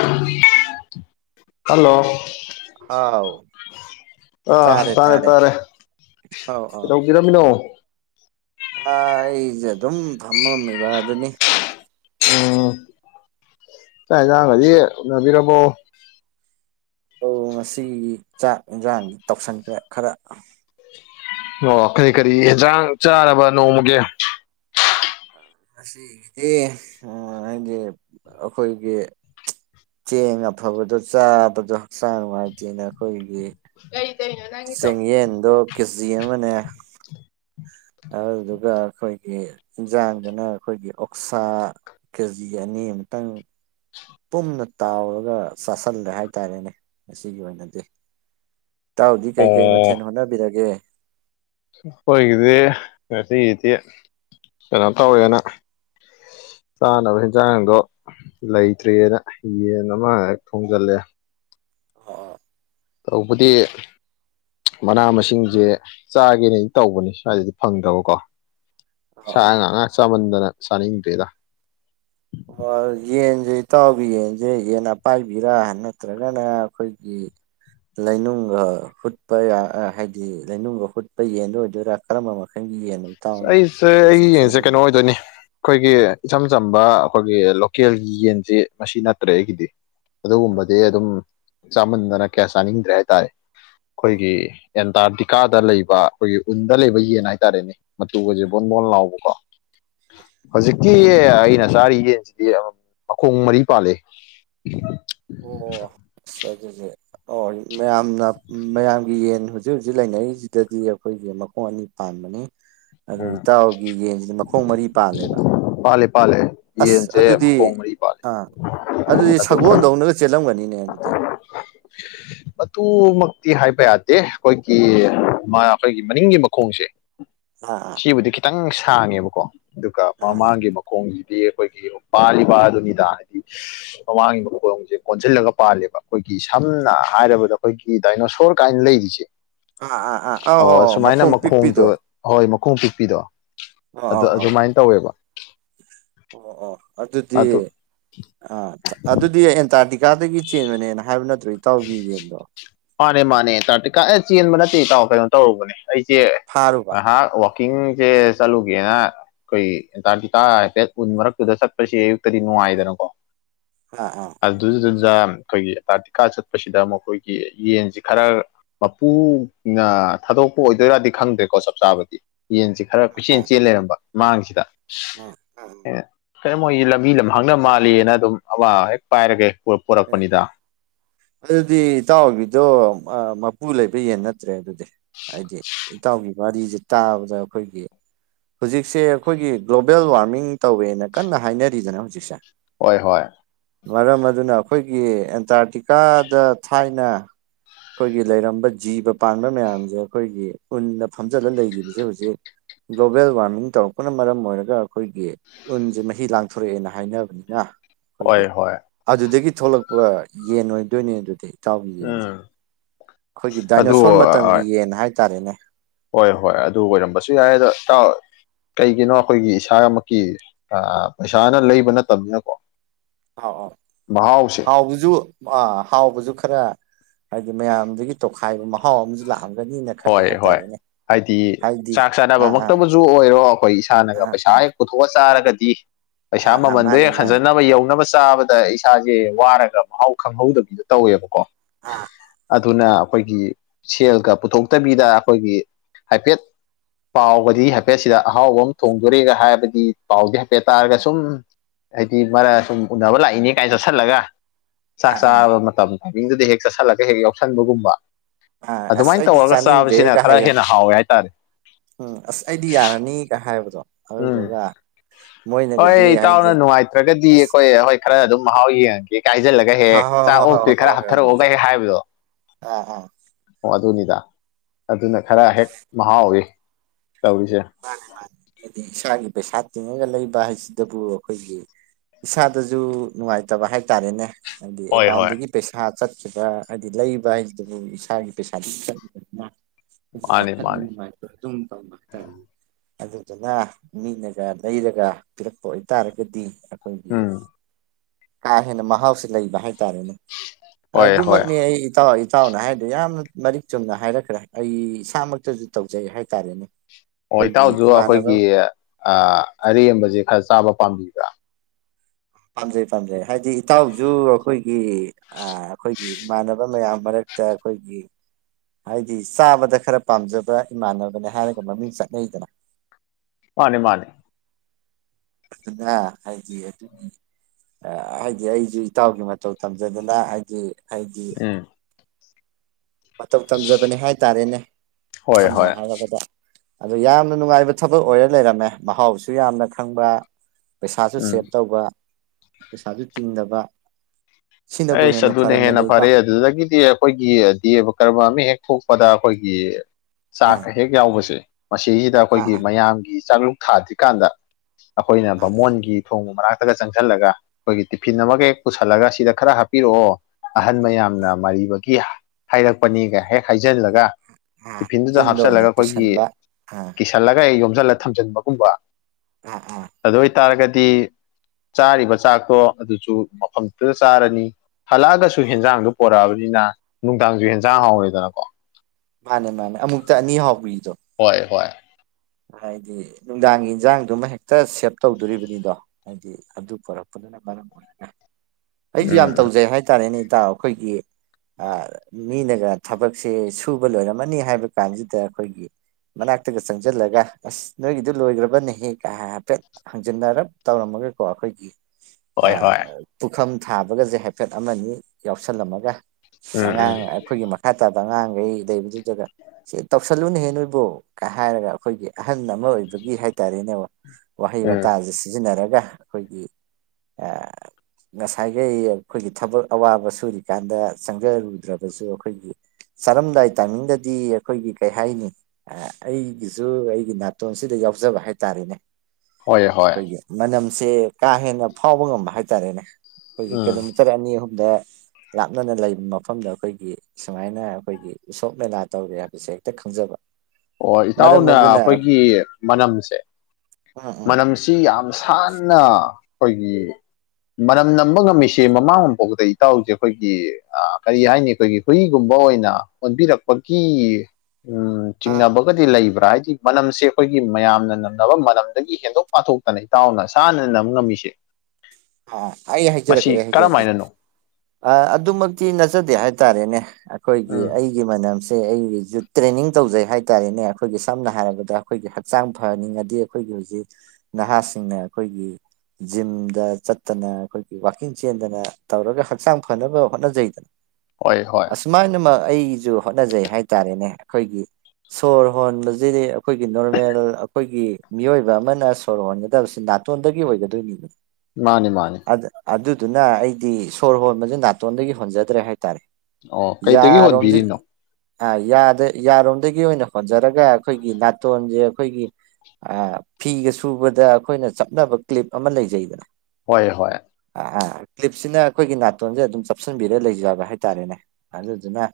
[unintelligible] hello ꯍꯥꯎ ꯑꯥ ꯇꯥꯔꯦ ꯇꯥꯔꯦ ꯑꯥꯎ ꯀꯩꯗꯧꯕꯤꯔꯝꯃꯤꯅꯣ ꯑ ꯑꯩꯁꯦ ꯑꯗꯨꯝ ꯐꯝꯃꯝꯃꯤꯕ ꯑꯗꯨꯅꯤ ꯎꯝ ꯆꯥꯛ ꯏꯟꯖꯥꯡꯒꯗꯤ ꯎꯅꯕꯤꯔꯕꯣ ꯑꯣ ꯉꯁꯤꯒꯤ ꯆꯥꯛ ꯌꯦꯟꯁꯥꯡꯗꯤ ꯇꯧꯁꯟꯈ꯭ꯔꯦ ꯈꯔ ꯑꯣ ꯀꯔꯤ ꯀꯔꯤ ꯌꯦꯟꯖꯥꯡ ꯆꯥꯔꯕ ꯅꯣꯡꯃꯒꯤ ꯑꯁꯤꯒꯤꯗꯤ ꯎ ꯍꯥꯏꯗꯤ ꯑꯩꯈꯣꯏꯒꯤ ꯆꯦꯡ ꯑꯐꯕꯗꯣ ꯆꯥꯕꯗꯣ ꯍꯛꯆꯥꯡ ꯅꯨꯡꯉꯥꯏꯇꯦꯅ ꯑꯩꯈꯣꯏꯒꯤ ꯀꯔꯤ ꯇꯧꯔꯤꯅꯣ ꯅꯪ ꯆꯦꯡ ꯌꯦꯟꯗꯣ ꯀꯦꯖꯤ ꯑꯃꯅꯦ ꯑꯗꯨꯗꯨꯒ ꯑꯩꯈꯣꯏꯒꯤ ꯏꯟꯖꯥꯡꯗꯨꯅ ꯑꯩꯈꯣꯏꯒꯤ ꯑꯣꯛꯁꯥ ꯀꯦꯖꯤ ꯑꯅꯤꯃꯨꯛꯇꯪ ꯄꯨꯝꯅ ꯇꯥꯎꯔꯒ ꯆꯥꯁꯜꯂꯦ ꯍꯥꯏꯇꯥꯔꯦꯅꯦ ꯑꯁꯤꯒꯤ ꯑꯣꯏꯅꯗꯤ ꯏꯇꯥꯎꯗꯤ ꯀꯩꯀꯩ ꯃꯊꯦꯟ ꯍꯣꯠꯅꯕꯤꯔꯒꯦ ꯑꯩꯈꯣꯏꯒꯤꯗꯤ ꯉꯁꯤꯒꯤꯗꯤ ꯀꯩꯅꯣ ꯇꯧꯋꯦꯅ- ꯆꯥꯅꯕ ꯍꯦꯟꯖꯥꯡꯗꯣ ꯂꯩꯇ꯭ꯔꯦꯅ ꯌꯦꯟ ꯑꯃ ꯍꯦꯛ ꯊꯣꯡꯖꯜꯂꯦ ꯑꯣ ꯇꯧꯕꯨꯗꯤ ꯃꯅꯥ ꯃꯁꯤꯡꯁꯦ ꯆꯥꯒꯦꯅ ꯇꯧꯕꯅꯤ ꯁ꯭ꯋꯥꯏꯗꯗꯤ ꯐꯪꯗꯕꯀꯣ ꯁꯥ ꯑꯣ ꯉꯥ ꯉꯥꯛ ꯆꯥꯃꯟꯗꯅ ꯆꯥꯅꯤꯡꯗ꯭ꯔꯦꯗ ꯑꯣ [inaudible] ꯑꯣ ꯌꯦꯟꯁꯦ ꯏꯇꯥꯎꯒꯤ ꯌꯦꯟꯁꯦ ꯌꯦꯟ ꯑꯄꯥꯏꯕꯤꯔꯥ ꯅꯠꯇ꯭ꯔꯒꯅ ꯑꯩꯈꯣꯏꯒꯤ ꯂꯩꯅꯨꯡꯒ ꯍꯨꯠꯄ ꯍꯥꯏꯗꯤ ꯂꯩꯅꯨꯡꯒ ꯍꯨꯠꯄ ꯌꯦꯟꯗꯣ ꯑꯣꯏꯗꯣꯏꯔꯥ ꯀꯔꯝꯕ ꯃꯈꯜꯒꯤ ꯌꯦꯟꯅꯣ ꯏꯇꯥꯎꯅ ꯑꯩꯁꯦ ꯑꯩ ꯉꯁꯤ ꯌꯦꯡꯁꯦ ꯀꯩꯅꯣ ꯆꯥꯕꯤꯔꯤꯅꯣ ꯑꯣꯏꯗꯣꯏꯅꯤ ꯑꯩꯈꯣꯏꯒꯤ ꯏꯆꯝ ꯆꯝꯕ ꯑꯩꯈꯣꯏꯒꯤ ꯂꯣꯀꯦꯜꯒꯤ ꯌꯦꯟꯁꯦ ꯃꯁꯤ ꯅꯠꯇ꯭ꯔꯦ ꯑꯩꯒꯤꯗꯤ ꯑꯗꯨꯒꯨꯝꯕꯗꯤ ꯑꯗꯨꯝ ꯆꯥꯃꯟꯗꯅ ꯀꯌꯥ ꯆꯥꯅꯤꯡꯗ꯭ꯔꯦ ꯍꯥꯏꯇꯥꯔꯦ ꯑꯩꯈꯣꯏꯒꯤ ꯑꯦꯟꯇꯥꯔꯇꯤꯀꯥꯗ ꯂꯩꯕ ꯑꯩꯈꯣꯏꯒꯤ ꯎꯟꯗ ꯂꯩꯕ ꯌꯦꯟ ꯍꯥꯏꯇꯥꯔꯦꯅꯦ ꯃꯇꯨꯒꯁꯦ ꯕꯣꯟꯕꯣꯟ ꯂꯥꯎꯕꯀꯣ ꯍꯧꯖꯤꯛꯀꯤ ꯑꯩꯅ ꯆꯥꯔꯤ ꯌꯦꯟꯁꯤꯗꯤ ꯃꯈꯣꯡ ꯃꯔꯤ ꯄꯥꯜꯂꯦ [unintelligible] [unintelligible] ꯑꯣ ꯃꯌꯥꯝꯅ ꯃꯌꯥꯝꯒꯤ ꯌꯦꯟ ꯍꯧꯖꯤ ꯍꯧꯖꯤꯛ ꯍꯧꯖꯤꯛ ꯂꯩꯅꯔꯤꯁꯤꯗꯗꯤ ꯑꯩꯈꯣꯏꯒꯤ ꯃꯈꯣꯡ ꯑꯅꯤ ꯄꯥꯟꯕꯅꯤ ꯑꯗꯣ ꯎꯝ ꯏꯇꯥꯎꯒꯤ ꯌꯦꯟꯁꯤꯅ ꯃꯈꯣꯡ ꯃꯔꯤ ꯄꯥꯜꯂꯦꯕ ꯄꯥꯂꯦ ꯑꯁ ꯌꯦꯟꯁꯦ ꯑꯗꯨꯗꯤ ꯃꯈꯣꯡ ꯃꯔꯤ ꯄꯥꯜꯂꯤ ꯑꯥ ꯑꯗꯨꯗꯤ ꯑꯗꯨꯒ ꯁꯒꯣꯜꯗꯧꯅꯒ ꯆꯦꯜꯂꯝꯒꯅꯤꯅꯦ ꯑꯗꯨꯗꯤ ꯑꯥ [unintelligible] [unintelligible] ꯑꯗꯨꯃꯛꯇꯤ ꯍꯥꯏꯕ ꯌꯥꯗꯦ ꯑꯩꯈꯣꯏꯒꯤ ꯃꯥ ꯑꯩꯈꯣꯏꯒꯤ ꯃꯅꯤꯡꯒꯤ ꯃꯈꯣꯡꯁꯦ ꯍꯥ ꯁꯤꯕꯨꯗꯤ ꯈꯤꯇꯪ ꯁꯥꯡꯉꯦꯕꯀꯣ ꯑꯗꯨꯒ ꯑꯥ ꯑꯥ ꯃꯃꯥꯡꯒꯤ ꯃꯈꯣꯡꯁꯤꯗꯤ ꯑꯩꯈꯣꯏꯒꯤ ꯄꯥꯜꯂꯤꯕ ꯑꯗꯨꯅꯤꯗ ꯍꯥꯏꯗꯤ ꯃꯃꯥꯡꯒꯤ ꯈꯣꯡꯁꯦ ꯀꯣꯟꯁꯤꯜꯂꯒ ꯄꯥꯜꯂꯦꯕ ꯑꯩꯈꯣꯏꯒꯤ ꯁꯝꯅ ꯍꯥꯏꯔꯕꯗ ꯑꯩꯈꯣꯏꯒꯤ ꯗꯥꯏꯅꯣꯁꯣꯔ ꯀꯥꯏꯅ ꯂꯩꯔꯤꯁꯦ ꯑꯥ ꯑꯥ ꯑꯥ ꯑꯧ ꯑꯣ ꯑ ꯑꯧ ꯁꯨꯃꯥꯏꯅ ꯃꯈꯣꯡ ꯄꯤꯛꯄꯤꯗꯣ ꯃꯈꯣꯡꯗꯣ ꯍꯣꯏ ꯃꯈꯣꯡ ꯄꯤꯛꯄꯤꯗꯣ ꯑꯗꯨ ꯑꯣ ꯑ ꯑ ꯑꯗꯨꯃꯥꯏꯅ ꯇꯧꯋꯦꯕ ꯑꯣ ꯑꯣ ꯑꯗꯨꯗꯤ ꯑꯗꯨ ꯑ ꯑꯗꯨꯗꯤ ꯑꯦꯟꯇꯥꯔꯇꯤꯀꯥꯗꯒꯤ ꯆꯦꯟꯕꯅꯦꯅ ꯍꯥꯏꯕ ꯅꯠꯇ꯭ꯔꯣ ꯏꯇꯥꯎꯒꯤ ꯌꯦꯟꯗꯣ ꯃꯥꯅꯦ ꯃꯥꯅꯦꯥ ꯑꯦꯟꯇꯥꯔꯇꯤ ꯀꯥ ꯆꯦꯟꯕ ꯅꯠꯇꯦ ꯏꯇꯥꯎ ꯀꯩꯅꯣ ꯇꯧꯔꯨꯕꯅꯦ ꯑꯩꯁꯦ ꯐꯥꯔꯨꯕ ꯉꯥꯏꯍꯥꯛ ꯋꯥ ꯀꯤꯡꯁꯦ ꯆꯠꯂꯨꯒꯦꯅ ꯑꯩꯈꯣꯏ ꯑꯦꯟꯇꯥꯔꯇꯤꯊꯥ ꯍꯥꯏꯐꯦꯠ ꯎꯟ ꯃꯔꯛꯇꯨꯗ ꯆꯠꯄꯁꯤ ꯑꯌꯨꯛꯇꯗꯤ ꯅꯨꯡꯉꯥꯏꯗꯅꯀꯣ ꯑꯥ ꯑꯥ ꯑꯗꯨꯗꯨꯗꯨꯗ ꯑꯩꯈꯣꯏꯒꯤ ꯑꯦꯟꯇꯥꯔꯇꯤꯀꯥ ꯆꯠꯄꯁꯤꯗ ꯃꯈꯣꯏꯒꯤ ꯌꯦꯟꯁꯤ ꯈꯔ ꯃꯄꯨꯅ ꯊꯥꯗꯣꯛꯄ ꯑꯣꯏꯗꯣꯏꯔꯗꯤ ꯈꯪꯗ꯭ꯔꯦꯀꯣ ꯆꯞ ꯆꯥꯕꯗꯤ ꯌꯦꯟꯁꯤꯦ ꯈꯔ ꯑꯥ ꯀꯣꯏꯆꯦꯟ ꯆꯦꯟ ꯂꯩꯔꯝꯕ ꯃꯥꯡꯁꯤꯗ ꯑꯥ ꯀꯔꯤ ꯃꯣꯏꯁꯤ ꯂꯝꯕꯤ ꯂꯝ ꯍꯥꯡꯅꯕ ꯃꯥꯜꯂꯤꯅ ꯑꯗꯨꯝ ꯑꯃ ꯍꯦꯛ ꯄꯥꯏꯔꯒꯦ ꯑꯦ ꯄꯣꯔꯛꯄꯅꯤꯗ ꯑꯗꯨꯗꯤ ꯏꯇꯥꯎꯕꯤꯗꯣ ꯃꯄꯨ ꯂꯩꯕ ꯌꯦꯟ ꯅꯠꯇ꯭ꯔꯦ ꯑꯗꯨꯗꯤ ꯍꯥꯏꯗꯤ ꯏꯇꯥꯎꯒꯤ ꯔꯤꯁꯤꯦ ꯇꯥꯕꯗ ꯑꯩꯈꯣꯏꯒꯤ ꯍꯧꯖꯤꯛꯁꯦ ꯑꯩꯈꯣꯏꯒꯤ ꯒ꯭ꯂꯣꯕꯦꯜ ꯋꯥꯔꯃꯤꯡ ꯇꯧꯋꯦꯅ ꯀꯟꯅ ꯍꯥꯏꯅꯔꯤꯗꯅ ꯍꯧꯖꯤꯛꯁꯦ ꯍꯣꯏ ꯍꯣꯏ ꯃꯔꯝ ꯑꯗꯨꯅ ꯑꯩꯈꯣꯏꯒꯤ ꯑꯦꯟꯇꯥꯔꯇꯤꯀꯥꯗ ꯊꯥꯏꯅ ꯑꯩꯈꯣꯏꯒꯤ ꯂꯩꯔꯝꯕ ꯖꯤꯕ ꯄꯥꯟꯕ ꯃꯌꯥꯝꯁꯦ ꯑꯩꯈꯣꯏꯒꯤ ꯎꯟꯅ ꯐꯝꯖꯤꯜꯂ ꯂꯩꯈꯤꯕꯁꯦ ꯍꯧꯖꯤꯛ ꯒ꯭ꯂꯣꯕꯦꯜ ꯋꯥꯔꯃꯤꯡ ꯇꯧꯔꯛꯄꯅ ꯃꯔꯝ ꯑꯣꯏꯔꯒ ꯑꯩꯈꯣꯏꯒꯤ ꯎꯟꯁꯦ ꯃꯍꯤ ꯂꯥꯡꯊꯣꯔꯛꯑꯦꯅ ꯍꯥꯏꯅꯕꯅꯤꯅ ꯍꯣꯏ ꯑꯩꯈꯣꯏꯒꯤ ꯍꯣꯏ ꯑꯗꯨꯗꯒꯤ ꯊꯣꯛꯂꯛꯄ ꯌꯦꯟ ꯑꯣꯏꯗꯣꯏꯅꯦ ꯑꯗꯨꯗꯤ ꯏꯆꯥꯎꯒꯤ ꯌꯦꯟꯁꯦ ꯎꯝ ꯑꯩꯈꯣꯏꯒꯤ ꯑꯗꯨ ꯗꯥꯏꯅꯣꯁꯣꯔ ꯃꯇꯝꯒꯤ ꯌꯦꯟ ꯍꯥꯏꯇꯥꯔꯦꯅꯦ ꯍꯣꯏ ꯍꯣꯏ ꯑꯗꯨ ꯑꯣꯏꯔꯝꯕꯁꯨ ꯌꯥꯏ ꯑꯗꯣ ꯀꯩꯒꯤꯅꯣ ꯑꯩꯈꯣꯏꯒꯤ ꯏꯁꯥꯃꯛ ꯄꯩꯁꯥꯅ ꯂꯩꯕ ꯅꯠꯇꯕꯅꯤꯅꯀꯣ ꯑꯥꯎ ꯑꯥꯎ ꯃꯍꯥꯎꯁꯦ ꯍꯥꯎ ꯕꯨꯖꯨ ꯑꯥ ꯍꯥꯎꯕꯁꯨ ꯈꯔ ꯍꯥꯏꯗꯤ ꯃꯌꯥꯝꯗꯒꯤ ꯇꯣꯈꯥꯏꯕ ꯃꯍꯥꯎ ꯑꯃꯁꯨ ꯂꯥꯛꯑꯃꯦ ꯍꯣꯏ ꯍꯣꯏ ꯍꯥꯏꯗꯤ ꯍꯥꯏꯗꯤ ꯆꯥꯛ ꯑꯥ ꯑꯥ ꯆꯥꯅꯕꯃꯛꯇꯕꯨꯁꯨ ꯑꯣꯏꯔꯣ ꯑꯩꯈꯣꯏ ꯏꯁꯥꯅꯒ ꯑꯥ ꯄꯩꯁꯥ ꯍ ꯑꯥ ꯄꯨꯊꯣꯛꯑ ꯆꯥꯔꯒꯗꯤ ꯄꯩꯁꯥ ꯑꯥ ꯑꯥ ꯃꯃꯟꯗꯣ ꯃꯥꯅꯦ ꯍꯦꯛ ꯃꯥꯅꯦ ꯍꯟꯖꯅꯕ ꯌꯧꯅꯕ ꯆꯥꯕꯗ ꯏꯁꯥꯁꯦ ꯋꯥꯔꯒ ꯃꯍꯥꯎ ꯈꯪꯍꯧꯗꯕꯤꯗꯣ ꯇꯧꯋꯦꯕꯀꯣ ꯑꯥ ꯑꯗꯨꯅ ꯑꯩꯈꯣꯏꯒꯤ ꯁꯦꯜꯒ ꯄꯨꯊꯣꯛꯇꯕꯤꯗ ꯑꯩꯈꯣꯏꯒꯤ ꯍꯥꯏꯐꯦꯠ ꯄꯥꯎꯒꯗꯤ ꯍꯥꯏꯐꯦꯠ ꯁꯤꯗ ꯑꯍꯥꯎꯕ ꯑꯃ ꯊꯣꯡꯗꯣꯔꯒ ꯍꯥꯏꯕꯗꯤ ꯄꯥꯎꯗꯤ ꯍꯥꯏꯐꯦꯠ ꯇꯥꯔꯒ ꯁꯨꯝ ꯍꯥꯏꯗꯤ ꯃꯔ ꯁꯨꯝ ꯎꯅꯕ ꯂꯥꯛꯏꯅꯦ ꯀꯥꯏꯅ ꯆꯠꯁꯤꯜꯂꯒ ꯆꯥꯛ ꯑꯥ ꯑꯥ ꯆꯥꯕ ꯃꯇꯝ ꯇꯥꯏꯃꯤꯡꯗꯨꯗ ꯍꯦꯛ ꯆꯠꯁꯤꯜꯂꯒ ꯍꯦꯛ ꯌꯥꯎꯁꯟꯕꯒꯨꯝꯕ ꯑ ꯑꯦꯁ ꯑ ꯊꯑꯒ ꯆꯥꯕꯁꯤꯅ ꯈꯔ ꯍꯦꯟꯅ ꯍꯥꯎꯋꯦ ꯍꯥꯏꯇꯥꯔꯦ ꯎꯝ ꯑꯁ ꯑꯩꯗꯤ ꯌꯥꯔꯅꯤꯒ ꯍꯥꯏꯕꯗꯣ ꯎꯝ ꯑꯗꯨꯗꯨꯒ ꯃꯣꯏꯅꯒꯗꯤ ꯍꯣꯏ ꯏꯇꯥꯎꯅ ꯍꯥꯏꯗꯤ ꯅꯨꯡꯉꯥꯏꯇ꯭ꯔꯒꯗꯤ ꯑꯁ ꯑꯩꯈꯣꯏ ꯍꯣꯏ ꯈꯔ ꯑꯗꯨꯝ ꯃꯍꯥꯎ ꯌꯦꯡꯉꯒꯦ ꯀꯥꯏꯁꯤꯜꯂꯒ ꯍꯦꯛ ꯍꯣꯏ ꯆꯥꯛ ꯍꯣꯏ ꯑꯣꯛꯇꯨꯤ ꯈꯔ ꯍꯥꯞꯊꯔꯛꯑꯣꯒ ꯍꯦꯛ ꯍꯥꯏꯕꯗꯣ ꯑ ꯍ ꯑꯣ ꯑꯗꯨꯅꯤꯗ ꯑꯗꯨꯅ ꯈꯔ ꯍꯦꯛ ꯃꯍꯥꯎꯋ ꯇꯧꯔꯤꯁꯦ ꯃꯥꯅꯦ ꯃꯥꯅꯦ ꯍꯥꯏꯗꯤ ꯏꯁꯥꯒꯤ ꯄꯩꯁꯥ ꯇꯤꯡꯉꯒ ꯂꯩꯕ ꯍꯥꯏꯁꯤꯗꯕꯨ ꯑꯩꯈꯣꯏꯒꯤ ꯏꯁꯥꯗꯁꯨ ꯅꯨꯡꯉꯥꯏꯇꯕ ꯍꯥꯏꯇꯥꯔꯦꯅꯦ ꯍꯥꯏꯗꯤ ꯍꯣꯏ ꯍꯣꯏ ꯑꯦꯀꯥꯎꯟꯗꯒꯤ ꯄꯩꯁꯥ ꯆꯠꯈꯤꯕ ꯍꯥꯏꯗꯤ ꯂꯩꯕ ꯍꯥꯏꯁꯤꯕꯨ ꯏꯁꯥꯒꯤ ꯄꯩꯁꯥꯗꯤ ꯆꯠꯈꯤꯕꯅꯤꯅ ꯑꯗꯨ ꯃꯥꯅꯤ ꯋꯥꯈꯠ ꯃꯥꯅꯤ ꯅꯨꯡꯉꯥꯏ ꯑꯗꯨ ꯇꯧ ꯑꯗꯨꯗꯨꯅ ꯃꯤꯅꯒ ꯂꯩꯔꯒ ꯄꯤꯔꯛꯄ ꯑꯣꯏꯇꯥꯔꯒꯗꯤ ꯑꯩꯈꯣꯏꯒꯤ ꯎꯝ ꯀꯥ ꯍꯦꯟꯅ ꯃꯍꯥꯎꯁꯦ ꯂꯩꯕ ꯍꯥꯏꯇꯥꯔꯦꯅꯦ ꯍꯣꯏ ꯍꯣꯏ ꯑꯗꯨꯃꯛꯅꯦ ꯑꯩ ꯏꯇꯥꯎ ꯆꯥꯎꯅ ꯍꯥꯏꯔꯗꯤ ꯌꯥꯝꯅ ꯃꯔꯤꯛ ꯆꯨꯝꯅ ꯍꯥꯏꯔꯛꯈ꯭ꯔꯦ ꯑꯩ ꯏꯁꯥꯃꯛꯇꯁꯨ ꯇꯧꯖꯩ ꯍꯥꯏꯇꯥꯔꯦꯅꯦ ꯑꯣ ꯑꯩꯈꯣꯏꯒꯤ ꯏꯇꯥꯎꯁꯨ ꯏꯃꯥꯟꯅꯕ ꯑꯩꯈꯣꯏꯒꯤ ꯑꯔꯦꯝꯕꯁꯦ ꯈꯔ ꯆꯥꯕ ꯄꯥꯝꯕꯤꯌꯨ ꯄꯥꯝꯖꯩ ꯄꯥꯝꯖꯩ ꯍꯥꯏꯗꯤ ꯏꯇꯥꯎꯁꯨ ꯑꯩꯈꯣꯏꯒꯤ ꯑꯩꯈꯣꯏ ꯏꯃꯥꯟꯅꯕ ꯃꯌꯥꯝ ꯃꯔꯛꯇ ꯑꯩꯈꯣꯏꯒꯤ ꯍꯥꯏꯗꯤ ꯆꯥꯕꯗ ꯈꯔ ꯄꯥꯝꯖꯕ ꯏꯃꯥꯟꯅꯕꯅꯦ ꯍꯥꯏꯔꯒ ꯃꯃꯤꯡ ꯆꯠꯅꯩꯗꯅ ꯃꯥꯅꯤ ꯃꯥꯅꯤ ꯌꯥ ꯍꯥꯏꯗꯤ ꯑꯗꯨ ꯍꯥꯏꯗꯤ ꯑꯩꯁꯨ ꯏꯇꯥꯎꯒꯤ ꯃꯇꯧ ꯊꯝꯖꯗꯅ ꯍꯥꯏꯗꯤ ꯍꯥꯏꯗꯤ ꯎꯝ ꯃꯇꯧ ꯇꯝꯖꯕꯅꯦ ꯍꯥꯏꯇꯥꯔꯦꯅꯦ ꯍꯣꯏ ꯁꯝꯅ ꯍꯣꯏ ꯍꯥꯏꯔꯕ ꯑ ꯑꯗꯣ ꯌꯥꯝꯅ ꯅꯨꯡꯉꯥꯏꯕ ꯊꯕꯛ ꯑꯣꯏꯔ ꯂꯩꯔꯝꯃꯦ ꯃꯍꯥꯎꯁꯨ ꯌꯥꯝꯅ ꯈꯪꯕ ꯄꯩꯁꯥꯁꯨ ꯎꯝ ꯁꯦꯚ ꯇꯧꯕ ꯄꯩꯁꯥꯁꯨ ꯇꯤꯡꯗꯕ ꯁꯤꯅꯕꯨ ꯑꯩꯁ ꯑꯗꯨꯅ ꯍꯦꯟꯅ ꯐꯔꯝꯃꯦꯗ ꯐꯔꯦ ꯏꯇꯥꯎ ꯑꯗꯨꯗꯒꯤꯗꯤ ꯑꯩꯈꯣꯏꯒꯤ ꯗꯦꯕ ꯀꯔꯕꯥꯔ ꯑꯃ ꯍꯦꯛ ꯊꯣꯛꯄꯗ ꯑꯩꯈꯣꯏꯒꯤ ꯑꯥ ꯆꯥꯛꯀ ꯍꯦꯛ ꯌꯥꯎꯕꯁꯦ ꯃꯁꯤꯁꯤꯗ ꯑꯥ ꯑꯩꯈꯣꯏꯒꯤ ꯑꯥ ꯃꯌꯥꯝꯒꯤ ꯀꯥꯡꯂꯨꯞ ꯊꯥꯗ꯭ꯔꯤꯀꯥꯟꯗ ꯑꯩꯈꯣꯏꯅ ꯑꯥ ꯚꯃꯣꯟꯒꯤ ꯊꯣꯡꯕ ꯃꯅꯥꯛꯇꯒ ꯆꯪꯁꯤꯜꯂꯒ ꯑꯩꯈꯣꯏꯒꯤ ꯇꯤꯐꯤꯟ ꯑꯃꯒ ꯍꯦꯛ ꯄꯨꯁꯜꯂꯒ ꯁꯤꯗ ꯈꯔ ꯍꯥꯞꯄꯤꯔꯛꯑꯣ ꯑꯍꯟ ꯃꯌꯥꯝꯅ ꯃꯔꯤꯕꯒꯤ ꯍꯥꯏꯔꯛꯄꯅꯤꯒ ꯍꯦꯛ ꯍꯥꯏꯖꯤꯜꯂꯒ ꯑꯥ ꯇꯤꯐꯤꯟꯗꯨꯗ ꯌꯨꯝꯗ ꯑꯣꯏꯅ ꯍꯥꯞꯆꯜꯂꯒ ꯑꯩꯈꯣꯏꯒꯤ ꯄꯨꯁꯟꯕ ꯑꯥ ꯀꯤꯁꯜꯂꯒ ꯌꯣꯝꯁꯤꯜꯂꯒ ꯊꯝꯖꯤꯟꯕꯒꯨꯝꯕ ꯑ ꯑꯥ ꯑꯗꯨ ꯑꯣꯏꯇꯥꯔꯒꯗꯤ ꯆꯥꯔꯤꯕ ꯆꯥꯛꯇꯣ ꯑꯗꯨꯁꯨ ꯃꯐꯝꯗꯨꯗ ꯆꯥꯔꯅꯤ ꯍꯜꯂꯛꯑꯒꯁꯨ ꯍꯦꯟꯖꯥꯡꯗ ꯄꯣꯔꯛꯑꯕꯅꯤꯅ ꯅꯨꯡꯗꯥꯡꯁꯨ ꯍꯦꯟꯖꯥꯡ ꯍ ꯍꯧꯔꯦꯗꯅꯀꯣ ꯃꯥꯅꯦ ꯃꯥꯅꯦ ꯑꯃꯨꯛꯇ ꯑꯅꯤ ꯍꯥꯎꯕꯗꯣ ꯍꯣꯏ ꯍꯣꯏ ꯍꯥꯏꯗꯤ ꯅꯨꯡꯗꯥꯡꯒꯤ ꯏꯟꯖꯥꯡꯗꯨꯃ ꯍꯦꯛꯇ ꯁꯦꯞ ꯇꯧꯗꯣꯔꯤꯕꯅꯤꯗꯣ ꯍꯥꯏꯗꯤ ꯑꯗꯨ ꯄꯨꯔꯛꯄꯗꯨꯅ ꯃꯔꯝ ꯑꯣꯏꯔꯒ ꯑꯩꯁꯨ ꯎꯝ ꯌꯥꯝ ꯎꯝ ꯇꯧꯖꯩ ꯍꯥꯏꯇꯥꯔꯦꯅꯦ ꯏꯇ ꯑꯩꯈꯣꯏꯒꯤ ꯃꯤꯅꯒ ꯊꯕꯛꯁꯦ ꯁꯨꯕ ꯂꯣꯏꯔꯝꯃꯅꯤ ꯍꯥꯏꯕ ꯀꯥꯟꯁꯤꯗ ꯑꯩꯈꯣꯏꯒꯤ ꯃꯅꯥꯛꯇꯒ ꯆꯪꯁꯤꯜꯂꯒ ꯑꯁ ꯅꯣꯏꯒꯤꯗꯨ ꯂꯣꯏꯈ꯭ꯔꯕꯅꯍꯦ ꯀꯥ ꯍꯥꯏꯐꯦꯠ ꯍꯪꯖꯤꯟꯅꯔꯞ ꯇꯧꯔꯝꯃꯒꯦꯀꯣ ꯑꯩꯈꯣꯏꯒꯤ ꯍꯣꯏ ꯍꯣꯏ ꯄꯨꯈꯝ ꯊꯥꯕꯒꯁꯦ ꯍꯥꯏꯐꯦꯠ ꯑꯃꯅꯤ ꯌꯥꯎꯁꯜꯂꯝꯃꯒ ꯎꯝ ꯎꯝ ꯆꯉꯥꯡ ꯑꯩꯈꯣꯏꯒꯤ ꯃꯈꯥ ꯇꯥꯕ ꯑꯉꯥꯡꯈꯩ ꯂꯩꯕꯗꯨꯗꯒ ꯁꯤ ꯇꯧꯁꯜꯂꯨꯅꯍꯦ ꯅꯣꯏꯕꯨꯣ ꯀ ꯍꯥꯏꯔꯒ ꯑꯩꯈꯣꯏꯒꯤ ꯑꯍꯟ ꯑꯃ ꯑꯣꯏꯕꯒꯤ ꯍꯥꯏꯇꯥꯔꯦꯅꯦꯕ ꯋꯥꯍꯩ ꯎꯝ ꯋꯥꯇꯥꯁꯦ ꯁꯤꯖꯤꯟꯅꯔꯒ ꯑꯩꯈꯣꯏꯒꯤ ꯉꯁꯥꯏꯈꯩ ꯑꯩꯈꯣꯏꯒꯤ ꯊꯕꯛ ꯑꯋꯥꯕ ꯁꯨꯔꯤꯀꯥꯟꯗ ꯆꯪꯖꯔꯨꯗ꯭ꯔꯕꯁꯨ ꯑꯩꯈꯣꯏꯒꯤ ꯆꯠꯔꯝꯗꯥꯏ ꯇꯥꯏꯃꯤꯡꯗꯗꯤ ꯑꯩꯈꯣꯏꯒꯤ ꯀꯩ ꯍꯥꯏꯅꯤ ꯑꯩꯒꯤ ꯖꯨ ꯑꯩꯒꯤ ꯅꯥꯇꯣꯟꯁꯤꯗ ꯌꯥꯎꯖꯕ ꯍꯥꯏꯇꯥꯔꯦꯅꯦ ꯍꯣꯏ ꯍꯣꯏ ꯑꯩꯈꯣꯏꯒꯤ ꯃꯅꯝꯁꯦ ꯀꯥ ꯍꯦꯟꯅ ꯐꯥꯎꯕ ꯉꯝꯕ ꯍꯥꯏꯇꯥꯔꯦꯅꯦ ꯑꯩꯈꯣꯏꯒꯤ ꯎꯝ ꯀꯤꯂꯣꯃꯤꯇꯔ ꯑꯅꯤ ꯑꯍꯨꯝꯗ ꯂꯥꯞꯅꯅ ꯂꯩꯕ ꯃꯐꯝꯗ ꯑꯩꯈꯣꯏꯒꯤ ꯁꯨꯃꯥꯏꯅ ꯑꯩꯈꯣꯏꯒꯤ ꯎꯁꯣꯛꯞ ꯂꯤꯂꯥ ꯇꯧꯔꯦ ꯍꯥꯏꯕꯁꯦ ꯍꯦꯛꯇ ꯈꯪꯖꯕ ꯑꯣ ꯃꯔꯝ ꯏꯇꯥꯎꯅ ꯑꯗꯨꯅ ꯑꯩꯈꯣꯏꯒꯤ ꯃꯅꯝꯁꯦ ꯎꯝ ꯎꯝ ꯃꯅꯝꯁꯤ ꯌꯥꯝ ꯁꯥꯟꯅ ꯑꯩꯈꯣꯏꯒꯤ ꯃꯅꯝ ꯅꯝꯕ ꯉꯝꯃꯤꯁꯦ ꯃꯃꯥꯡ ꯐꯥꯎꯕꯗ ꯏꯇꯥꯎꯁꯦ ꯑꯩꯈꯣꯏꯒꯤ ꯀꯔꯤ ꯍꯥꯏꯅꯤ ꯑꯩꯈꯣꯏꯒꯤ ꯐꯨꯔꯤꯒꯨꯝꯕ ꯑꯣꯏꯅ ꯑꯣꯟꯕꯤꯔꯛꯄꯒꯤ ꯎ ꯑꯥ ꯆꯤꯡꯅꯕꯒꯗꯤ ꯂꯩꯕ꯭ꯔꯥ ꯍꯥꯏꯗꯤ ꯃꯅꯝꯁꯦ ꯑꯩꯈꯣꯏꯒꯤ ꯃꯌꯥꯝꯅ ꯅꯝꯅꯕ ꯃꯅꯝ ꯗꯒꯤ ꯍꯦꯟꯗꯣꯛ ꯄꯥꯊꯣꯛꯇꯅ ꯏꯇꯥꯎꯅ ꯁꯥꯟꯅꯅꯕꯝ ꯉꯝꯃꯤꯁꯦ ꯑ ꯑꯩ ꯍꯩꯖꯔꯦ ꯃꯁꯤ ꯍꯩꯖꯔꯀꯦ ꯀꯔꯝꯍꯥꯏꯅꯅꯣ ꯑ ꯑꯗꯨꯃꯛꯇꯤ ꯅꯠꯆꯗꯦ ꯍꯥꯏꯇꯥꯔꯦꯅꯦ ꯑꯩꯈꯣꯏꯒꯤ ꯎꯝ ꯑꯩ ꯑꯩꯒꯤ ꯃꯅꯝꯁꯦ ꯑꯩꯒꯤꯁꯨ ꯇ꯭ꯔꯦꯅꯤꯡ ꯇꯧꯖꯩ ꯍꯥꯏꯇꯥꯔꯦꯅꯦ ꯑꯩꯈꯣꯏꯒꯤ ꯁꯝꯅ ꯍꯥꯏꯔꯕꯗ ꯑꯩꯈꯣꯏꯒꯤ ꯍꯛꯆꯥꯡ ꯐꯍꯟꯅꯤꯡꯉꯗꯤ ꯑꯩꯈꯣꯏꯒꯤ ꯍꯧꯖꯤꯛ ꯅꯍꯥꯁꯤꯡꯅ ꯑꯩꯈꯣꯏꯒꯤ ꯖꯤꯝꯗ ꯆꯠꯇꯅ ꯑꯩꯈꯣꯏꯒꯤ ꯋꯥꯛꯀꯤꯡ ꯆꯦꯟꯗꯅ ꯇꯧꯔꯒ ꯍꯛꯆꯥꯡ ꯐꯅꯕ ꯍꯣꯠꯅꯖꯩꯗꯅ ꯍꯣꯏ ꯍꯣꯏ ꯑꯁꯨꯃꯥꯏꯅꯃꯛ ꯑꯩꯁꯨ ꯍꯣꯠꯅꯖꯩ ꯍꯥꯏꯇꯥꯔꯦꯅꯦ ꯑꯩꯈꯣꯏꯒꯤ ꯁꯣꯔ ꯍꯣꯟꯕꯁꯤꯗꯤ ꯑꯩꯈꯣꯏꯒꯤ ꯅꯣꯔꯃꯦꯜ ꯑꯩꯈꯣꯏꯒꯤ ꯃꯤꯑꯣꯏꯕ ꯑꯃꯅ ꯁꯣꯔ ꯍꯣꯟꯒꯗꯕꯁꯤ ꯅꯥ ꯏꯁꯇꯣꯟꯗꯒꯤ ꯑꯣꯏꯒꯗꯣꯏꯅꯤꯅꯦ ꯃꯥꯅꯤ ꯃꯥꯅꯤ ꯑꯗꯨꯗꯨꯅ ꯑꯩꯗꯤ ꯁꯣꯔ ꯍꯣꯟꯕꯁꯦ ꯅꯥꯇꯣꯟꯗꯒꯤ ꯍꯣꯟꯖꯗ꯭ꯔꯦ ꯍꯥꯏꯇꯥꯔꯦ ꯑꯣ ꯀꯩꯗꯒꯤ ꯌꯥꯔ ꯔꯣꯟꯖꯤꯠ ꯍꯣꯟꯕꯤꯔꯤꯅꯣ ꯑ ꯌꯥꯔꯣꯝꯗꯒꯤ ꯑꯣꯏꯅ ꯍꯣꯟꯖꯔꯒ ꯑꯩꯈꯣꯏꯒꯤ ꯅꯥꯇꯣꯟꯁꯦ ꯑꯩꯈꯣꯏꯒꯤ ꯑ ꯐꯤꯒ ꯁꯨꯕꯗ ꯑꯩꯈꯣꯏꯅ ꯆꯞꯅꯕ ꯀ꯭ꯂꯤꯞ ꯑꯃ ꯂꯩꯖꯩꯕꯅ ꯍꯣꯏ ꯍꯣꯏ ꯑ ꯀ꯭ꯂꯤꯞꯁꯤꯅ ꯑꯩꯈꯣꯏꯒꯤ ꯅꯥꯇꯣꯟꯁꯦ ꯑꯗꯨꯝ ꯆꯞꯁꯤꯟꯕꯤꯔꯒ ꯂꯩꯖꯕ ꯍꯥꯏꯇꯥꯔꯦꯅꯦ ꯑꯗꯨꯗꯨꯅ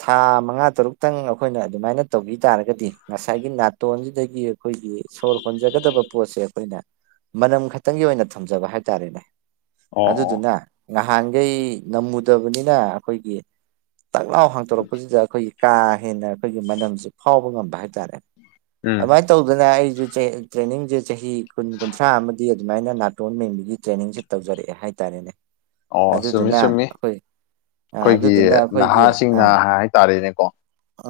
ꯊꯥ ꯃꯉꯥ ꯇꯔꯨꯛꯇꯪ ꯑꯩꯈꯣꯏꯅ ꯑꯗꯨꯃꯥꯏꯅ ꯇꯧꯕꯤ ꯇꯥꯔꯒꯗꯤ ꯉꯁꯥꯏꯒꯤ ꯅꯥꯇꯣꯟꯁꯤꯗꯒꯤ ꯑꯩꯈꯣꯏꯒꯤ ꯁꯣꯔ ꯍꯣꯟꯖꯒꯗꯕ ꯄꯣꯠꯁꯦ ꯑꯩꯈꯣꯏꯅ ꯃꯅꯝ ꯈꯛꯇꯪꯒꯤ ꯑꯣꯏꯅ ꯊꯝꯖꯕ ꯍꯥꯏꯇꯥꯔꯦꯅꯦ ꯑꯣ ꯑꯣ ꯑꯗꯨꯗꯨꯅ ꯉꯍꯥꯟꯈꯩ ꯅꯝꯃꯨꯗꯕꯅꯤꯅ ꯑꯩꯈꯣꯏꯒꯤ ꯇꯛꯂꯥꯎ ꯍꯥꯡꯇꯣꯔꯛꯄꯁꯤꯗ ꯑꯩꯈꯣꯏꯒꯤ ꯀꯥ ꯍꯦꯟꯅ ꯑꯩꯈꯣꯏꯒꯤ ꯃꯅꯝꯁꯤ ꯐꯥꯎꯕ ꯉꯝꯕ ꯍꯥꯏꯇꯥꯔꯦ ꯎꯝ ꯑꯗꯨꯃꯥꯏꯅ ꯇꯧꯗꯅ ꯑꯩꯁꯨ ꯇ꯭ꯔꯦꯅꯤꯡꯁꯦ ꯆꯍꯤ ꯀꯨꯟ ꯀꯨꯟꯊ꯭ꯔꯥ ꯑꯃꯗꯤ ꯑꯗꯨꯃꯥꯏꯅ ꯅꯥ ꯣꯟ ꯃꯦꯟꯕꯒꯤ ꯇ꯭ꯔꯦꯅꯤꯡꯁꯦ ꯇꯧꯖꯔꯛꯑꯦ ꯍꯥꯏꯇꯥꯔꯦꯅꯦ ꯑꯣ ꯆꯨꯝꯃꯤ ꯑꯗꯨꯗꯨꯅ ꯆꯨꯝꯃꯤ ꯑꯩꯈꯣꯏ ꯑ ꯑꯩꯈꯣꯏꯒꯤ ꯑꯗꯨꯗꯨꯅ ꯑꯩꯈꯣꯏꯒꯤ ꯅꯍꯥꯁꯤꯡꯅ ꯑꯥ ꯍꯥꯏꯇꯥꯔꯦꯅꯦꯀꯣ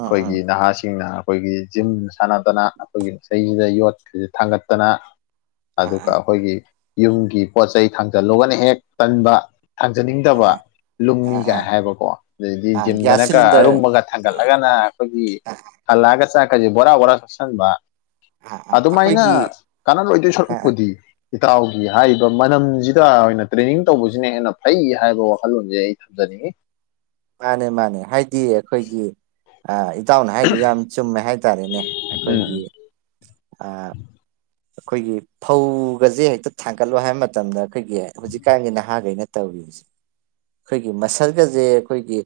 ꯑꯥ ꯑꯥ ꯅꯍꯥꯁꯤꯡꯅ ꯑꯩꯈꯣꯏꯒꯤ ꯖꯤꯝ ꯁꯥꯟꯅꯗꯅ ꯑꯩꯈꯣꯏꯒꯤ ꯏꯁꯩꯁꯤꯗ ꯌꯣꯠꯁꯤ ꯊꯥꯡꯒꯠꯇꯅ ꯑꯥ ꯑꯗꯨꯒ ꯑꯩꯈꯣꯏꯒꯤ ꯌꯨꯝꯒꯤ ꯄꯣꯠ ꯆꯩꯩ ꯊꯥꯡꯖꯜꯂꯨꯒꯅ ꯍꯦꯛ ꯇꯟꯕ ꯊꯥꯡꯖꯅꯤꯡꯗꯕ ꯑꯥ ꯑꯥ ꯂꯨꯝꯃꯤꯒꯥꯏ ꯍꯥꯏꯕꯀꯣ ꯑꯗꯨꯗꯗꯤ ꯑꯥ ꯒ꯭ꯌꯥꯁ ꯖꯤꯝꯗꯅꯀ ꯁꯤꯂꯤꯟꯗꯔ ꯑꯔꯨꯝꯕꯒ ꯑꯥ ꯊꯥꯡꯒꯠꯂꯒꯅ ꯑꯩꯈꯣꯏꯒꯤ ꯍꯜꯂꯛꯑꯒ ꯆꯥꯛꯀꯁꯦ ꯕꯣꯔꯥ ꯕꯣꯔꯥ ꯆꯥꯁꯤꯟꯕ ꯑꯥ ꯑꯥ ꯑꯥ ꯑꯗꯨꯃꯥꯏꯅ ꯑꯩꯈꯣꯏꯒꯤ ꯀꯥꯟꯅ ꯂꯣꯏꯗꯣꯏ ꯑꯥ ꯑꯥ ꯁꯣꯔꯨꯛꯄꯨꯗꯤ ꯏꯇꯥꯎꯒꯤ ꯍꯥꯏꯔꯤꯕ ꯃꯅꯝꯁꯤꯗ ꯑꯣꯏꯅ ꯇ꯭ꯔꯦꯅꯤꯡ ꯇꯧꯕꯁꯤ ꯁꯤꯅ ꯍꯦꯟꯅ ꯐꯩ ꯍꯥꯏꯕ ꯋꯥꯈꯜꯂꯣꯟꯁꯦ ꯑꯩ ꯊꯝꯖꯅꯤꯡꯉꯤ ꯃꯥꯅꯦ ꯃꯥꯅꯦ ꯍꯥꯏꯗꯤ ꯑꯩꯈꯣꯏꯒꯤ ꯑ ꯏꯇꯥꯎꯅ ꯍꯥꯏꯗꯨꯣ ꯌꯥꯝ ꯆꯨꯝꯃꯦ ꯍꯥꯏ ꯍꯥꯏꯇꯥꯔꯦꯅꯦ ꯎꯝ ꯑꯩꯈꯣꯏꯒꯤ ꯑꯩꯈꯣꯏꯒꯤ ꯐꯧꯒꯁꯦ ꯍꯦꯛꯇ ꯊꯥꯡꯒꯠꯂꯣ ꯍꯥꯏꯕ ꯃꯇꯝꯗ ꯑꯩꯈꯣꯏꯒꯤ ꯍꯧꯖꯤꯛꯀꯥꯟꯒꯤ ꯅꯍꯥꯈꯩꯅ ꯇꯧꯔꯤ ꯍꯧꯁꯦ ꯑꯩꯈꯣꯏꯒꯤ ꯃꯁꯜꯒꯁꯦ ꯑꯩꯈꯣꯏꯒꯤ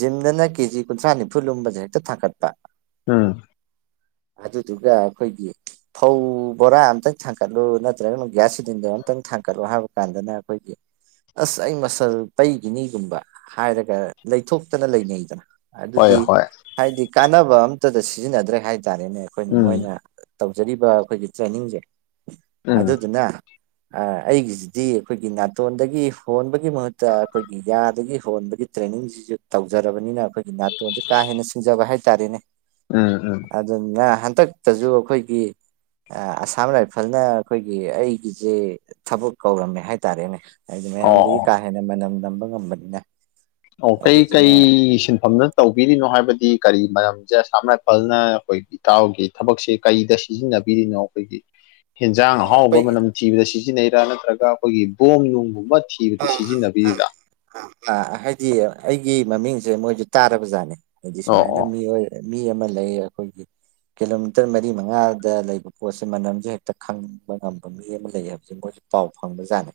ꯖꯤꯝꯗꯅ ꯀꯦꯖꯤ ꯀꯨꯟꯊ꯭ꯔꯥ ꯅꯤꯐꯨ ꯂꯨꯝꯕꯁꯦ ꯍꯦꯛꯇ ꯊꯥꯒꯠꯄ ꯎꯝ ꯑꯗꯨꯗꯨꯒ ꯑꯩꯈꯣꯏꯗꯤ ꯐꯧ ꯕꯣꯔꯥ ꯑꯃꯇꯪ ꯊꯥꯡꯀꯠꯂꯨ ꯅꯠꯇ꯭ꯔꯒꯅ ꯒ꯭ꯌꯥꯁ ꯁꯤꯂꯤꯟꯗꯔ ꯑꯃꯇꯪ ꯊꯥꯡꯀꯠꯂꯨ ꯍꯥꯏꯕ ꯀꯥꯟꯗꯅ ꯑꯩꯈꯣꯏꯒꯤ ꯑꯁ ꯑꯩ ꯃꯁꯜ ꯇꯩꯒꯤꯅꯤꯒꯨꯝꯕ ꯍꯥꯏꯔꯒ ꯂꯩꯊꯣꯛꯇꯅ ꯂꯩꯅꯩꯗꯅ ꯍꯣꯏ ꯑꯗꯨꯗꯤ ꯍꯣꯏ ꯍꯥꯏꯗꯤ ꯀꯥꯟꯅꯕ ꯑꯝꯇꯗ ꯁꯤꯖꯤꯟꯅꯗ꯭ꯔꯦ ꯍꯥꯏꯇꯥꯔꯦꯅꯦ ꯑꯩꯈꯣꯏꯅ ꯎꯝ ꯃꯣꯏꯅ ꯇꯧꯖꯔꯤꯕ ꯑꯩꯈꯣꯏꯒꯤ ꯇ꯭ꯔꯦꯅꯤꯡꯁꯦ ꯎꯝ ꯑꯗꯨꯗꯨꯅ ꯑ ꯑꯩꯒꯤꯁꯤꯗꯤ ꯑꯩꯈꯣꯏꯒꯤ ꯅꯥꯇꯣꯟꯗꯒꯤ ꯍꯣꯟꯕꯒꯤ ꯃꯍꯨꯠꯇ ꯑꯩꯈꯣꯏꯒꯤ ꯌꯥꯗꯒꯤ ꯍꯣꯟꯕꯒꯤ ꯇ꯭ꯔꯦꯟꯅꯤꯡꯁꯤꯁꯨ ꯇꯧꯖꯔꯕꯅꯤꯅ ꯑꯩꯈꯣꯏꯒꯤ ꯅꯥꯇꯣꯟꯁꯦ ꯀꯥ ꯍꯦꯟꯅ ꯁꯤꯡꯖꯕ ꯍꯥꯏꯇꯥꯔꯦꯅꯦ ꯎꯝ ꯎꯝ ꯑꯗꯨꯅ ꯍꯟꯗꯛꯇꯁꯨ ꯑꯩꯈꯣꯏꯒꯤ ꯑꯁꯥꯝ ꯔꯥꯏꯐꯜꯅ ꯑꯩꯈꯣꯏꯒꯤ ꯑꯩꯒꯤꯁꯦ ꯊꯕꯛ ꯀꯧꯔꯝꯃꯦ ꯍꯥꯏꯇꯥꯔꯦꯅꯦ ꯍꯥꯏꯗꯤ ꯑꯣ ꯃꯌꯥꯝꯗꯒꯤ ꯑꯣ ꯀꯥ ꯍꯦꯟꯅ ꯃꯅꯝ ꯅꯝꯕ ꯉꯝꯕꯅꯤꯅ ꯑꯣ ꯀꯩ ꯑꯗꯨꯗꯨꯅ ꯀꯩ ꯁꯤꯟꯐꯝꯅ ꯇꯧꯕꯤꯔꯤꯅꯣ ꯍꯥꯏꯕꯗꯤ ꯀꯔꯤ ꯃꯔꯝꯁꯦ ꯑꯁꯥꯝ ꯔꯥꯏꯐꯜꯅ ꯑꯩꯈꯣꯏ ꯇꯥꯎꯒꯤꯦ ꯊꯕꯛꯁꯦ ꯀꯔꯤꯗ ꯁꯤꯖꯤꯟꯅꯕꯤꯔꯤꯅꯣ ꯑꯩꯈꯣꯏꯒꯤ ꯍꯦꯟꯖꯥꯡ ꯑꯍꯥꯎꯕ ꯑꯩꯈꯣꯏ ꯃꯅꯝ ꯊꯤꯕꯗ ꯁꯤꯖꯤꯟꯅꯩꯔꯥ ꯅꯠꯇ꯭ꯔꯒ ꯑꯩꯈꯣꯏꯒꯤ ꯕꯣꯝ ꯅꯨꯡꯒꯨꯝꯕ ꯊꯕꯗ ꯁꯤꯖꯤꯟꯅꯕꯤꯔꯤꯗ ꯍꯥꯏꯗꯤ ꯑꯩꯒꯤ ꯃꯃꯤꯡꯁꯦ ꯃꯣꯏꯁꯨ ꯇꯥꯔꯕ ꯖꯥꯠꯅꯦ ꯍꯥꯏꯗꯤ ꯑꯣ ꯁꯨꯃꯥꯏꯅ ꯑꯣ ꯃꯤꯑꯣꯏ ꯃꯤ ꯑꯃ ꯂꯩ ꯑꯩꯈꯣꯏꯒꯤ ꯀꯤꯂꯣꯃꯤꯇꯔ ꯃꯔꯤ ꯃꯉꯥꯗ ꯂꯩꯕ ꯄꯣꯠꯁꯦ ꯃꯅꯝꯁꯦ ꯍꯦꯛꯇ ꯈꯪꯕ ꯉꯝꯕ ꯃꯤ ꯑꯃ ꯂꯩ ꯍꯥꯏꯕꯁꯦ ꯃꯣꯏ ꯄꯥꯎ ꯐꯪꯕꯖꯅꯤ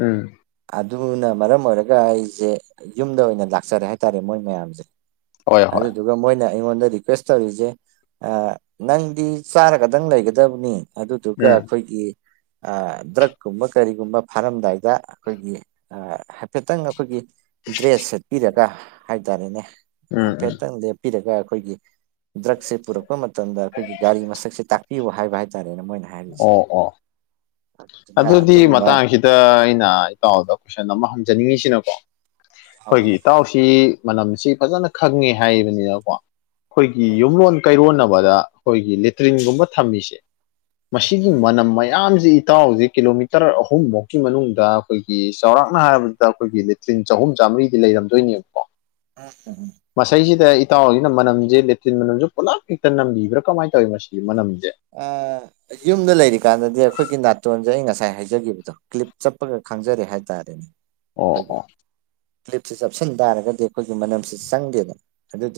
ꯎꯝ ꯑꯗꯨꯅ ꯃꯔꯝ ꯑꯣꯏꯔꯒ ꯑꯩꯁꯦ ꯌꯨꯝꯗ ꯑꯣꯏꯅ ꯂꯥꯛꯆꯔꯦ ꯍꯥꯏꯇꯥꯔꯦ ꯃꯣꯏ ꯃꯌꯥꯝꯁꯦ ꯍꯣꯏ ꯑꯗꯨ ꯍꯣꯏ ꯑꯗꯨ ꯑꯗꯨꯒ ꯃꯣꯏꯅ ꯑꯩꯉꯣꯟꯗ ꯔꯤꯀ꯭ꯋꯦꯁ ꯇꯧꯔꯤꯁꯦ ꯅꯪꯗꯤ ꯆꯥꯔꯒꯗꯪ ꯂꯩꯒꯗꯕꯅꯤ ꯑꯗꯨꯗꯨꯒ ꯎꯝ ꯑꯩꯈꯣꯏꯒꯤ ꯗ꯭ꯔꯛꯀꯨꯝꯕ ꯀꯔꯤꯒꯨꯝꯕ ꯐꯥꯔꯝꯗꯥꯏꯗ ꯑꯩꯈꯣꯏꯒꯤ ꯍꯥꯏꯐꯦꯠꯇꯪ ꯑꯩꯈꯣꯏꯒꯤ ꯗ꯭ꯔꯦꯁ ꯁꯦꯠꯄꯤꯔꯒ ꯍꯥꯏꯇꯥꯔꯦꯅꯦ ꯎꯝ ꯎꯝ ꯍꯥꯏꯐꯦꯠꯇꯪ ꯄꯤꯔꯒ ꯑꯩꯈꯣꯏꯒꯤ ꯗ꯭ꯔꯛꯁꯦ ꯄꯨꯔꯛꯄ ꯃꯇꯝꯗ ꯑꯩꯈꯣꯏꯒꯤ ꯒꯥꯔꯤ ꯃꯁꯛꯁꯦ ꯇꯥꯛ ꯄꯤꯌꯨ ꯍꯥꯏꯕ ꯍꯥꯏꯇꯥꯔꯦꯅꯦ ꯃꯣꯏꯅ ꯑꯣ ꯑꯣ ꯑꯗꯨꯅ ꯑꯗꯨꯝꯕ ꯗ ꯑꯩꯅ ꯏꯇꯥꯎꯗ ꯀꯣꯏꯁꯟ ꯑꯃ ꯍꯪꯖꯅꯤꯡꯉꯤꯁꯤꯅꯀꯣ ꯑꯩꯈꯣꯏꯒꯤ ꯏꯇꯥꯎꯁꯤ ꯃꯅꯝꯁꯤ ꯐꯖꯅ ꯈꯪꯉꯦ ꯍꯥꯏꯕꯅꯤꯅꯀꯣ ꯑꯩꯈꯣꯏꯒꯤ ꯌꯨꯝꯂꯣꯟ ꯀꯩꯔꯣꯟꯅꯕꯗ ꯑꯩꯈꯣꯏꯒꯤ ꯂꯦꯇ꯭ꯔꯤꯟꯒꯨꯝꯕ ꯊꯝꯃꯤꯁꯦ ꯃꯁꯤꯒꯤ ꯃꯅꯝ ꯃꯌꯥꯝꯖꯤ ꯏꯇꯥꯎꯖꯤ ꯀꯤꯂꯣꯃꯤꯇꯔ ꯑꯍꯨꯝꯕꯧꯀꯤ ꯃꯅꯨꯡꯗ ꯑꯩꯈꯣꯏꯒꯤ ꯆꯥꯎꯔꯥꯛꯅ ꯍꯥꯏꯔꯕꯗꯨꯗ ꯑꯩꯈꯣꯏꯒꯤ ꯂꯦꯇ꯭ꯔꯤꯟ ꯆꯍꯨꯝ ꯆꯥꯝꯃꯔꯤꯗꯤ ꯂꯩꯔꯝꯗꯣꯏꯅꯦꯕꯀꯣ [unintelligible] ꯃꯁꯩꯖꯤꯗ ꯏꯇꯥꯎꯖꯤꯅ ꯃꯅꯝꯖꯦ ꯂꯦꯇ꯭ꯔꯤꯟ ꯃꯅꯝꯖꯦ ꯄꯨꯂꯞ ꯍꯦꯛꯇ ꯅꯝꯕꯤꯕ꯭ꯔꯥ ꯀꯃꯥꯏꯟ ꯇꯧꯋꯤ ꯃꯁꯤꯒꯤ ꯃꯅꯝꯖꯦ ꯑꯥ ꯌꯨꯝꯗ ꯂꯩꯔꯤꯀꯥꯟꯗꯗꯤ ꯑꯩꯈꯣꯏꯒꯤ ꯅꯥꯇꯣꯟꯖꯦ ꯑꯩ ꯉꯁꯥꯏ ꯍꯥꯏꯖꯒꯤꯕꯗꯣ ꯀ꯭ꯂꯤꯞ ꯆꯞꯄꯒ ꯈꯪꯖꯔꯦ ꯍꯥꯏꯇꯥꯔꯦ ꯗꯨꯅꯤ ꯑꯣ ꯑꯣ ꯀ꯭ꯂꯤꯞꯁꯤ ꯆꯞꯁꯤꯟ ꯇꯥꯔꯒꯗꯤ ꯑꯩꯈꯣꯏꯒꯤ ꯃꯅꯝꯁꯤ ꯆꯪꯗꯦꯕ ꯑꯗꯨꯗꯨꯅ